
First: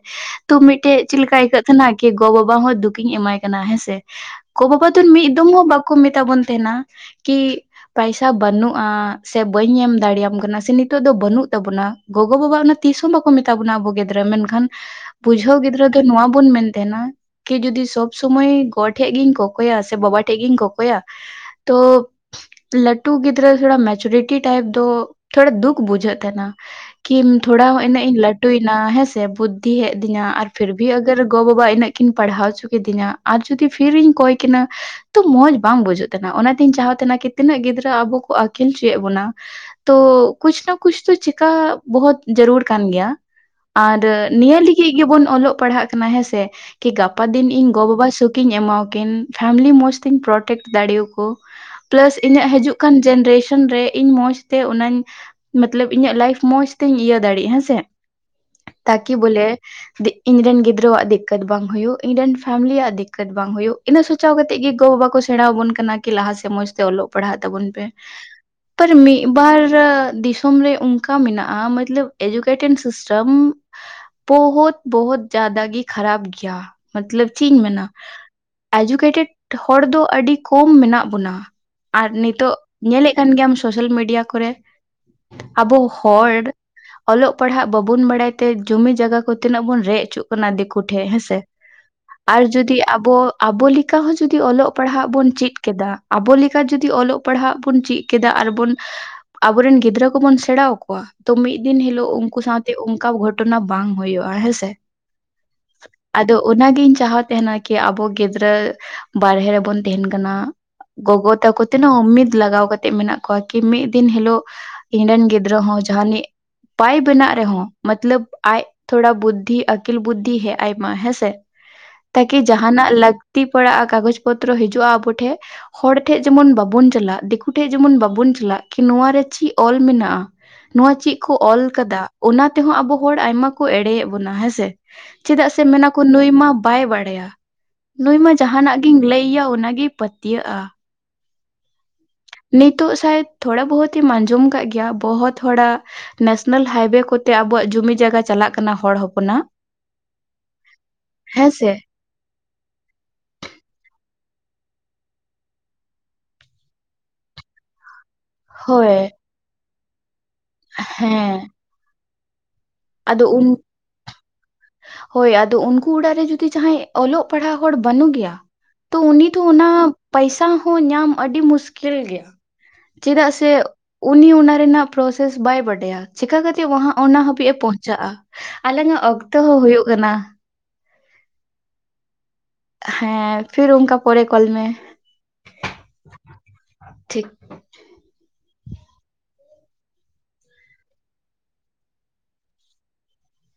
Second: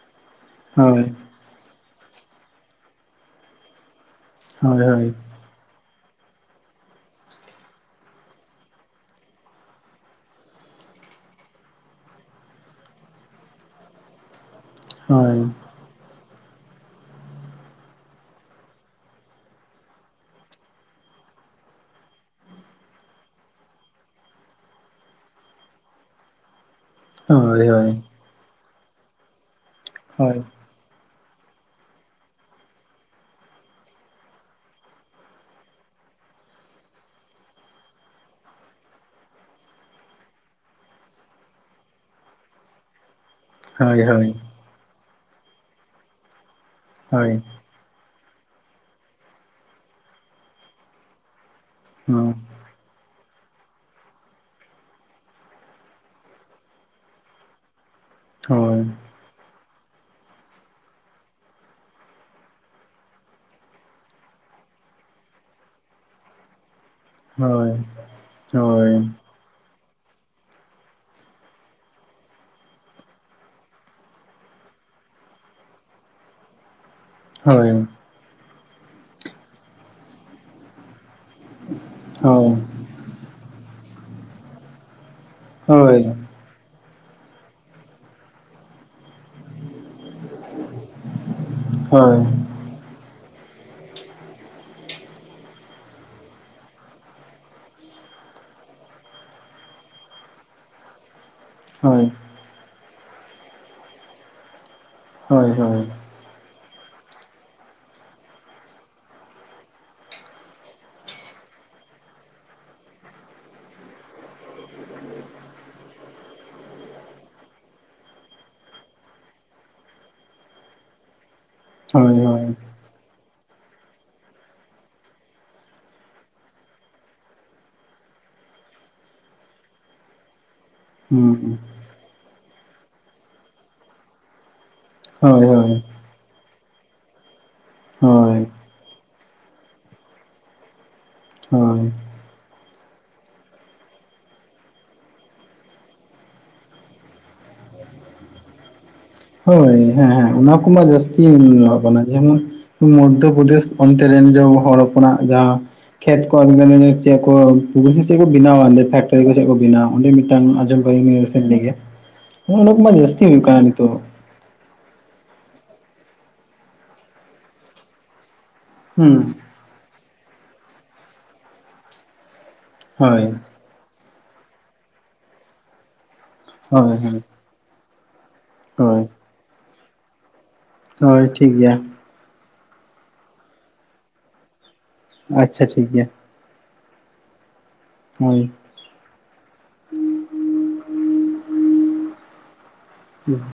[SPEAKER 1] ᱛᱚ ᱢᱤᱫᱴᱮᱡ
[SPEAKER 2] ᱦᱳᱭ
[SPEAKER 1] ᱪᱮᱫ ᱞᱮᱠᱟ ᱟᱹᱭᱠᱟᱹᱜᱼᱼ ᱠᱟᱱᱟ ᱠᱤ ᱜᱚᱼ ᱵᱟᱵᱟ ᱦᱚᱸ ᱫᱩᱠᱷᱤᱧ ᱮᱢᱟᱭ ᱠᱟᱱᱟ ᱦᱮᱸ ᱥᱮ, ᱜᱚ
[SPEAKER 2] ᱦᱳᱭ
[SPEAKER 1] ᱵᱟᱵᱟ ᱫᱚ
[SPEAKER 2] ᱦᱳᱭ
[SPEAKER 1] ᱢᱤᱜᱼᱼ [inaudible] ᱦᱚᱸ ᱵᱟᱠᱚ ᱢᱮᱛᱟ ᱵᱚᱱ ᱛᱟᱦᱮᱱᱟ, ᱠᱤᱼᱼ ᱯᱟᱭᱥᱟ ᱵᱟᱹᱱᱩᱜᱼᱟ, ᱥᱮ ᱵᱟᱹᱧ ᱮᱢ ᱫᱟᱲᱮᱭᱟᱢ ᱠᱟᱱᱟ ᱥᱮ ᱱᱤᱛᱚᱜ ᱫᱚ ᱵᱟᱹᱱᱩᱜ ᱛᱟᱵᱚᱱᱟ, ᱜᱚᱜᱚ ᱵᱟᱵᱟ ᱚᱱᱟ ᱛᱤᱥ ᱦᱚᱸ ᱵᱟᱠᱼᱼ ᱢᱮᱛᱟ ᱵᱚᱱᱟ ᱟᱵᱚ ᱜᱤᱫᱽᱨᱟᱹ ᱢᱮᱱᱠᱷᱟᱱ,
[SPEAKER 2] ᱦᱳᱭ
[SPEAKER 1] ᱵᱩᱡᱷᱟᱹᱣ ᱜᱤᱫᱽᱨᱟᱹ ᱫᱚ ᱱᱚᱣᱟ ᱵᱚᱱ ᱢᱮᱱ ᱛᱟᱦᱮᱱᱟᱼᱼ ᱠᱤ ᱡᱩᱫᱤ ᱥᱚᱵ ᱥᱚᱢᱚᱭ, ᱜᱚ ᱴᱷᱮᱡ ᱜᱤᱧ ᱠᱚᱠᱚᱭᱟ ᱥᱮ ᱵᱟᱵᱟ ᱴᱷᱮᱡ ᱜᱤᱧ ᱠᱚᱠᱚᱭᱟ ᱛᱳᱯ ᱞᱟᱹᱴᱩ ᱜᱤᱫᱽᱨᱟᱹ [inaudible] ᱢᱮᱪᱩᱨᱤᱴᱤ ᱴᱟᱭᱤᱯ ᱫᱚ, ᱛᱷᱚᱲᱟ ᱫᱩᱠᱷ ᱵᱩᱡᱷᱟᱹᱜ ᱛᱟᱦᱮᱱᱟ᱾ ᱠᱤᱢ ᱛᱷᱚᱲᱟ
[SPEAKER 2] ᱦᱳᱭ
[SPEAKER 1] ᱦᱚᱸ ᱤᱱᱟᱹᱜ ᱤᱧ ᱞᱟᱹᱴᱩᱭ ᱱᱟ ᱦᱮᱸ ᱥᱮ, ᱵᱩᱫᱽᱫᱷᱤ ᱦᱮᱡ ᱟᱹᱫᱤᱧᱟ
[SPEAKER 2] ᱦᱳᱭ
[SPEAKER 1] ᱟᱨ ᱯᱷᱤᱨᱼᱼ ᱵᱷᱤ ᱟᱜᱟᱨ ᱜᱚ ᱵᱟᱵᱟ ᱤᱱᱟᱹᱜ ᱠᱤᱱ ᱯᱟᱲᱦᱟᱣ ᱦᱚᱪᱚ ᱠᱤᱫᱤᱧᱟ ᱟᱨ ᱡᱩᱫᱤ ᱯᱷᱤᱨ ᱤᱧ ᱠᱚᱭ ᱠᱤᱱᱟ. ᱾ ᱛᱚ ᱢᱚᱸᱡᱽ ᱵᱟᱝ ᱵᱩᱡᱩᱜ ᱛᱟᱦᱮᱱᱟ ᱚᱱᱟᱛᱤᱧ ᱪᱟᱦᱟᱣ ᱛᱮᱦᱮᱱᱟ ᱠᱤ ᱛᱤᱱᱟᱹᱜ ᱜᱤᱫᱽᱨᱟᱹ ᱟᱵᱚ ᱠᱚ ᱟᱹᱠᱤᱞ ᱦᱚᱪᱚᱭᱮᱫ ᱵᱚᱱᱟᱼᱼ ᱛᱚ, ᱠᱩᱪ ᱱᱟ ᱠᱩᱪ ᱛᱚ ᱪᱤᱠᱟ, ᱵᱚᱦᱩᱛ, ᱡᱟᱹᱨᱩᱨᱼᱼ ᱠᱟᱱ ᱜᱮᱭᱟ, ᱟᱨ,
[SPEAKER 2] ᱦᱳᱭ ᱦᱳᱭ ᱦᱳᱭ
[SPEAKER 1] ᱱᱤᱭᱟᱹ ᱞᱤᱜᱤᱫ ᱜᱮᱵᱚᱱ ᱚᱞᱚᱜ ᱯᱟᱲᱦᱟᱜ ᱠᱟᱱᱟ ᱦᱮᱸ ᱥᱮ᱾ ᱠᱤ ᱜᱟᱯᱟ
[SPEAKER 2] ᱦᱳᱭ
[SPEAKER 1] ᱫᱤᱱ ᱤᱧᱼᱼ ᱜᱚᱼ ᱵᱟᱵᱟ ᱥᱩᱠᱷ ᱤᱧ ᱮᱢᱟᱣ ᱟᱠᱤᱱ ᱯᱷᱮᱢᱞᱤ ᱢᱚᱸᱡᱽ ᱛᱤᱧ ᱯᱨᱚᱴᱮᱠᱴ ᱫᱟᱲᱮ ᱟᱠᱚ᱾ ᱯᱞᱟᱥ
[SPEAKER 2] ᱦᱩᱸ
[SPEAKER 1] ᱤᱧᱟᱹᱜ ᱦᱤᱡᱩᱜᱼᱼ ᱠᱟᱱ ᱡᱮᱱᱟᱨᱮᱥᱚᱱ ᱨᱮ ᱤᱧ ᱢᱚᱸᱡᱽ ᱛᱮ ᱚᱱᱟᱧ, ᱢᱚᱛᱞᱚᱵ ᱤᱧᱟᱹᱜ ᱞᱟᱭᱤᱯᱷ ᱢᱚᱸᱡᱽ ᱛᱤᱧ ᱤᱭᱟᱹ ᱫᱟᱲᱮᱜ ᱦᱮᱸᱼᱼ ᱪᱮᱜ?
[SPEAKER 2] ᱦᱳᱭ
[SPEAKER 1] ᱛᱟᱠᱤ ᱵᱚᱞᱮ ᱫᱤᱼᱼ ᱤᱧ ᱨᱮᱱ ᱜᱤᱫᱽᱨᱟᱹᱣᱟᱜ ᱫᱤᱠᱠᱟᱹᱛ ᱵᱟᱝ ᱦᱩᱭᱩᱜ, ᱤᱧᱨᱮᱱ ᱯᱷᱮᱢᱞᱤᱭᱟᱜ ᱫᱤᱠᱠᱟᱹᱛ ᱵᱟᱝ ᱦᱩᱭᱩᱜ ᱤᱱᱟᱹ ᱥᱚᱪᱷᱟᱣ ᱠᱟᱛᱮ ᱜᱮ ᱜᱚ ᱵᱟᱵᱟ ᱠᱚᱼᱼ ᱥᱮᱲᱟᱣ ᱟᱵᱚᱱ ᱠᱟᱱᱟ ᱠᱤ ᱞᱟᱦᱟ ᱥᱮᱜ ᱢᱚᱸᱡᱽ ᱛᱮ ᱚᱞᱚᱜ ᱯᱟᱲᱦᱟᱜ ᱛᱟᱵᱚᱱ
[SPEAKER 2] ᱦᱳᱭ
[SPEAKER 1] ᱯᱮ, ᱯᱟᱨ
[SPEAKER 2] ᱦᱳᱭ
[SPEAKER 1] ᱢᱤᱫᱼᱼ ᱵᱟᱨ, ᱫᱤᱥᱚᱢ ᱨᱮ ᱚᱱᱠᱟ ᱢᱮᱱᱟᱜᱼᱟ, ᱢᱚᱛᱞᱚᱵ [inaudible] ᱼᱼ ᱯᱮᱨᱴᱮᱱ ᱥᱤᱥᱴᱮᱢ, ᱵᱚᱦᱚᱛᱼᱵᱚᱦᱚᱛ ᱡᱟᱫᱟ ᱜᱮ ᱠᱷᱟᱨᱵ ᱜᱮᱭᱟ᱾ ᱢᱚᱛᱞᱚᱵ
[SPEAKER 2] ᱦᱳᱭ
[SPEAKER 1] ᱪᱮᱜ ᱤᱧ ᱢᱮᱱᱟ,
[SPEAKER 2] ᱦᱳᱭ
[SPEAKER 1] ᱮᱡᱩᱠᱮᱴᱮᱰ, ᱦᱚᱲ ᱫᱚ ᱟᱹᱰᱤ ᱠᱚᱢ ᱢᱮᱱᱟᱜ ᱵᱚᱱᱟ᱾ ᱟᱨ
[SPEAKER 2] ᱦᱳᱭ ᱦᱳᱭ
[SPEAKER 1] ᱱᱤᱛᱚᱜ, ᱧᱮ ᱞᱮᱜ ᱠᱟᱱ ᱜᱮᱭᱟᱢ ᱥᱳᱥᱟᱞ ᱢᱤᱰᱤᱭᱟ ᱠᱚᱨᱮ, ᱟᱵᱚ ᱦᱚᱲᱼᱼ ᱚᱞᱚᱜ ᱯᱟᱲᱦᱟᱜ ᱵᱟᱵᱚᱱ ᱵᱟᱲᱟᱭ ᱛᱮ ᱡᱩᱢᱤ ᱡᱟᱭᱜᱟ ᱠᱚ ᱛᱤᱱᱟᱹᱜ ᱵᱚᱱ ᱨᱮᱡ ᱚᱪᱚᱜ ᱠᱟᱱᱟ ᱫᱤᱠᱼᱼ ᱠᱚᱴᱷᱮ ᱦᱮᱸ ᱥᱮ,
[SPEAKER 2] ᱦᱳᱭ ᱦᱳᱭ
[SPEAKER 1] ᱟᱨᱼᱼ ᱡᱩᱫᱤ ᱟᱵᱚ, ᱟᱵᱚ ᱞᱮᱠᱟ ᱦᱚᱸ ᱡᱩᱫᱤ ᱚᱞᱚᱜ ᱯᱟᱲᱦᱟᱜ ᱵᱚᱱ ᱪᱮᱫ ᱠᱮᱫᱟ, ᱟᱵᱚ ᱞᱮᱠᱟ ᱡᱩᱫᱤ ᱚᱞᱚᱜᱼᱼ ᱯᱟᱲᱦᱟᱜ ᱵᱚᱱ ᱪᱮᱜ ᱠᱮᱫᱟ ᱟᱨᱵᱚᱱ, ᱟᱵᱚᱨᱮᱱ ᱜᱤᱫᱽᱨᱟᱹ ᱠᱚᱵᱚᱱ ᱥᱮᱲᱟᱣ ᱟᱠᱚᱣᱟ, ᱫᱚ ᱢᱤᱫᱼᱼ ᱢᱤᱫ ᱫᱤᱱ ᱦᱤᱞᱳᱜ ᱩᱱᱠᱩ ᱥᱟᱶᱛᱮ ᱚᱱᱠᱟ ᱜᱷᱚᱴᱚᱱᱟ ᱵᱟᱝ ᱦᱩᱭᱩᱜᱼᱟ ᱦᱮᱸ ᱥᱮ᱾
[SPEAKER 2] ᱦᱳᱭ ᱦᱳᱭ᱾
[SPEAKER 1] ᱟᱫᱚ ᱚᱱᱟᱜᱤᱧ ᱪᱟᱦᱟᱣ ᱛᱟᱦᱮᱱᱟ ᱠᱤ ᱟᱵᱚ ᱜᱤᱫᱽᱨᱟᱹ, ᱵᱟᱦᱨᱮᱮ ᱨᱮᱵᱚᱱ ᱛᱟᱦᱮᱱ ᱠᱟᱱᱟᱼᱼ ᱜᱚᱜᱚ ᱛᱟᱠᱚ ᱛᱤᱱᱟᱹ ᱩᱢᱤᱫ ᱞᱟᱜᱟᱣ ᱠᱟᱛᱮᱜ ᱢᱮᱱᱟᱜ ᱠᱚᱣᱟ ᱠᱤ ᱢᱤᱫ ᱫᱤᱱ ᱦᱤᱞᱳᱜᱼᱼ ᱤᱧ ᱨᱮᱱ ᱜᱤᱫᱽᱨᱟᱹ ᱦᱚᱸ ᱡᱟᱦᱟᱱᱤᱜᱼᱼ ᱵᱟᱭ ᱵᱮᱱᱟᱜ ᱨᱮ ᱦᱚᱸ, ᱢᱚᱛᱞᱚᱵ ᱟᱡ ᱛᱷᱚᱲᱟ ᱵᱩᱫᱷᱤ ᱟᱹᱠᱤᱞ ᱵᱩᱫᱷᱤ ᱦᱮᱜ ᱟᱭ ᱢᱟ ᱦᱮᱸ ᱥᱮ᱾ ᱛᱟᱠᱤ ᱡᱟᱦᱟᱱᱟᱜ ᱞᱟᱹᱠᱛᱤ ᱯᱟᱲᱟᱜᱼᱟ, ᱠᱟᱜᱚᱡ ᱯᱚᱛᱨᱚ ᱦᱤᱡᱩᱜᱼᱟ ᱟᱵᱚ ᱴᱷᱮᱡᱼᱼ ᱦᱚᱲ ᱴᱷᱮᱡ ᱡᱮᱢᱚᱱ ᱵᱟᱵᱚᱱ ᱪᱟᱞᱟᱜ, ᱫᱤᱠᱩ ᱴᱷᱮᱡ ᱡᱮᱢᱚᱱ ᱵᱟᱵᱚᱱ ᱪᱟᱞᱟᱜ, ᱠᱤ ᱱᱚᱣᱟ ᱨᱮ ᱪᱮᱫ ᱚᱞ ᱢᱮᱱᱟᱜᱼᱟ᱾ ᱱᱚᱣᱟᱼᱼ
[SPEAKER 2] ᱦᱩᱸ ᱦᱳᱭ
[SPEAKER 1] ᱠᱚ ᱚᱞ ᱠᱟᱫᱟ, ᱚᱱᱟ ᱛᱮ ᱦᱚᱸ ᱟᱵᱚ ᱦᱚᱲ ᱟᱭᱢᱟ ᱠᱚ ᱮᱲᱮᱭᱮᱫ ᱵᱚᱱᱟ ᱦᱮᱸ ᱥᱮ, ᱪᱮᱫᱟᱜ
[SPEAKER 2] ᱦᱳᱭ
[SPEAKER 1] ᱥᱮ ᱢᱮᱱᱼᱼ ᱠᱚ ᱱᱩᱭ ᱢᱟ ᱵᱟᱭ ᱵᱟᱲᱟᱭᱟ, ᱱᱩᱭ ᱢᱟ
[SPEAKER 2] ᱦᱳᱭ
[SPEAKER 1] ᱡᱟᱦᱟᱸᱱᱟᱜ ᱜᱤᱧ ᱞᱟᱹᱭ ᱟᱭᱟ ᱚᱱᱟ ᱜᱮᱭ ᱯᱟᱹᱛᱭᱟᱹᱜᱼᱟ᱾
[SPEAKER 2] ᱦᱳᱸᱭ᱾
[SPEAKER 1] ᱱᱤᱛᱚᱜ ᱥᱟᱭᱮᱫ, ᱛᱷᱚᱲᱟ ᱵᱚᱦᱚᱛ ᱮᱢ ᱟᱸᱡᱚᱢ ᱠᱟᱜ ᱜᱮᱭᱟ ᱵᱚᱦᱚᱛ ᱦᱚᱲᱟᱼᱼ ᱱᱮᱥᱱᱟᱞ ᱦᱟᱭᱼᱵᱮ ᱠᱚ ᱛᱮ ᱟᱵᱚᱣᱟᱜ ᱡᱩᱢᱤ ᱡᱟᱭᱜᱟ ᱪᱟᱞᱟᱜ ᱠᱟᱱᱟ ᱦᱚᱲ ᱦᱚᱼᱼ
[SPEAKER 2] ᱦᱚᱭ ᱦᱮᱸ ᱦᱮᱸ ᱚᱱᱟ ᱠᱚ ᱢᱟ ᱡᱟᱹᱥᱛᱤ
[SPEAKER 1] ᱦᱮᱸᱥᱮ
[SPEAKER 2] [unintelligible] ᱡᱮᱢᱚᱱ ᱢᱚᱫᱽᱫᱷᱚ ᱯᱨᱚᱫᱮᱥ ᱚᱱᱛᱮ ᱨᱮᱱ ᱡᱮ ᱦᱚᱲ ᱦᱚᱯᱚᱱ ᱟᱜ ᱡᱟᱦᱟᱸ ᱠᱷᱮᱛ ᱠᱚ ᱟᱹᱰᱤ ᱜᱟᱱ [unintelligible] [unintelligible] ᱠᱚ ᱵᱮᱱᱟᱣᱟ ᱚᱸᱰᱮ
[SPEAKER 1] ᱦᱳᱭ
[SPEAKER 2] ᱯᱷᱮᱠᱴᱟᱨᱤ ᱠᱚ ᱥᱮᱫ ᱠᱚ ᱵᱮᱱᱟᱣᱟ ᱚᱸᱰᱮ ᱢᱤᱫᱴᱟᱝ ᱟᱸᱡᱚᱢ
[SPEAKER 1] ᱦᱮᱸ
[SPEAKER 2] [unintelligible] ᱱᱚᱜ ᱱᱟ ᱠᱚᱢᱟ ᱡᱟᱥᱹᱛᱤ ᱦᱩᱭᱩᱜ ᱠᱟᱱᱟ ᱱᱤᱛᱚᱜ ᱾
[SPEAKER 1] ᱦᱚᱭ ᱟᱫᱚ ᱩᱱᱠᱩ ᱚᱲᱟᱜ ᱨᱮ ᱡᱩᱫᱤ ᱡᱟᱦᱟᱸᱭ ᱚᱞᱚᱜ ᱯᱟᱲᱦᱟᱜ ᱦᱚᱲ ᱵᱟᱹᱱᱩᱜ ᱜᱮᱭᱟ ᱛᱚ
[SPEAKER 2] ᱦᱩᱸ
[SPEAKER 1] ᱩᱱᱤ ᱫᱚ ᱚᱱᱟ ᱯᱚᱭᱥᱟ ᱦᱚᱸ ᱧᱟᱢ ᱟᱹᱰᱤ ᱢᱩᱥᱠᱤᱞ ᱜᱮ ᱾
[SPEAKER 2] ᱦᱳᱭ
[SPEAKER 1] ᱪᱮᱫᱟᱜ ᱥᱮ ᱩᱱᱤ ᱚᱱᱟ ᱨᱮᱱᱟᱜ ᱯᱨᱚᱥᱮᱥ ᱵᱟᱭ ᱵᱟᱰᱟᱭᱟ ᱾ ᱪᱮᱠᱟ ᱠᱟᱛᱮ ᱣᱟᱱᱦᱟ
[SPEAKER 2] ᱦᱳᱭ
[SPEAKER 1] ᱚᱱᱟ
[SPEAKER 2] ᱦᱳᱭ
[SPEAKER 1] ᱦᱟᱹᱵᱤᱡ ᱮ ᱯᱚᱸᱦᱪᱟᱜᱼᱟ ᱟᱞᱟᱝ ᱟᱜ
[SPEAKER 2] ᱦᱳᱭ
[SPEAKER 1] ᱚᱠᱛᱚ ᱦᱚᱸ ᱦᱩᱭᱩᱜ ᱠᱟᱱᱟ ᱾
[SPEAKER 2] ᱦᱚᱭ ᱴᱷᱤᱠ ᱜᱮᱭᱟ ᱾
[SPEAKER 1] ᱦᱮᱸ ᱯᱷᱤᱨ ᱚᱱᱠᱟ ᱯᱚᱨᱮ ᱠᱚᱞ ᱢᱮ ᱾
[SPEAKER 2] ᱟᱪᱪᱷᱟ ᱴᱷᱤᱠ ᱜᱮᱭᱟ ᱾
[SPEAKER 1] ᱴᱷᱤᱠ
[SPEAKER 2] ᱦᱚᱭ [unintelligible]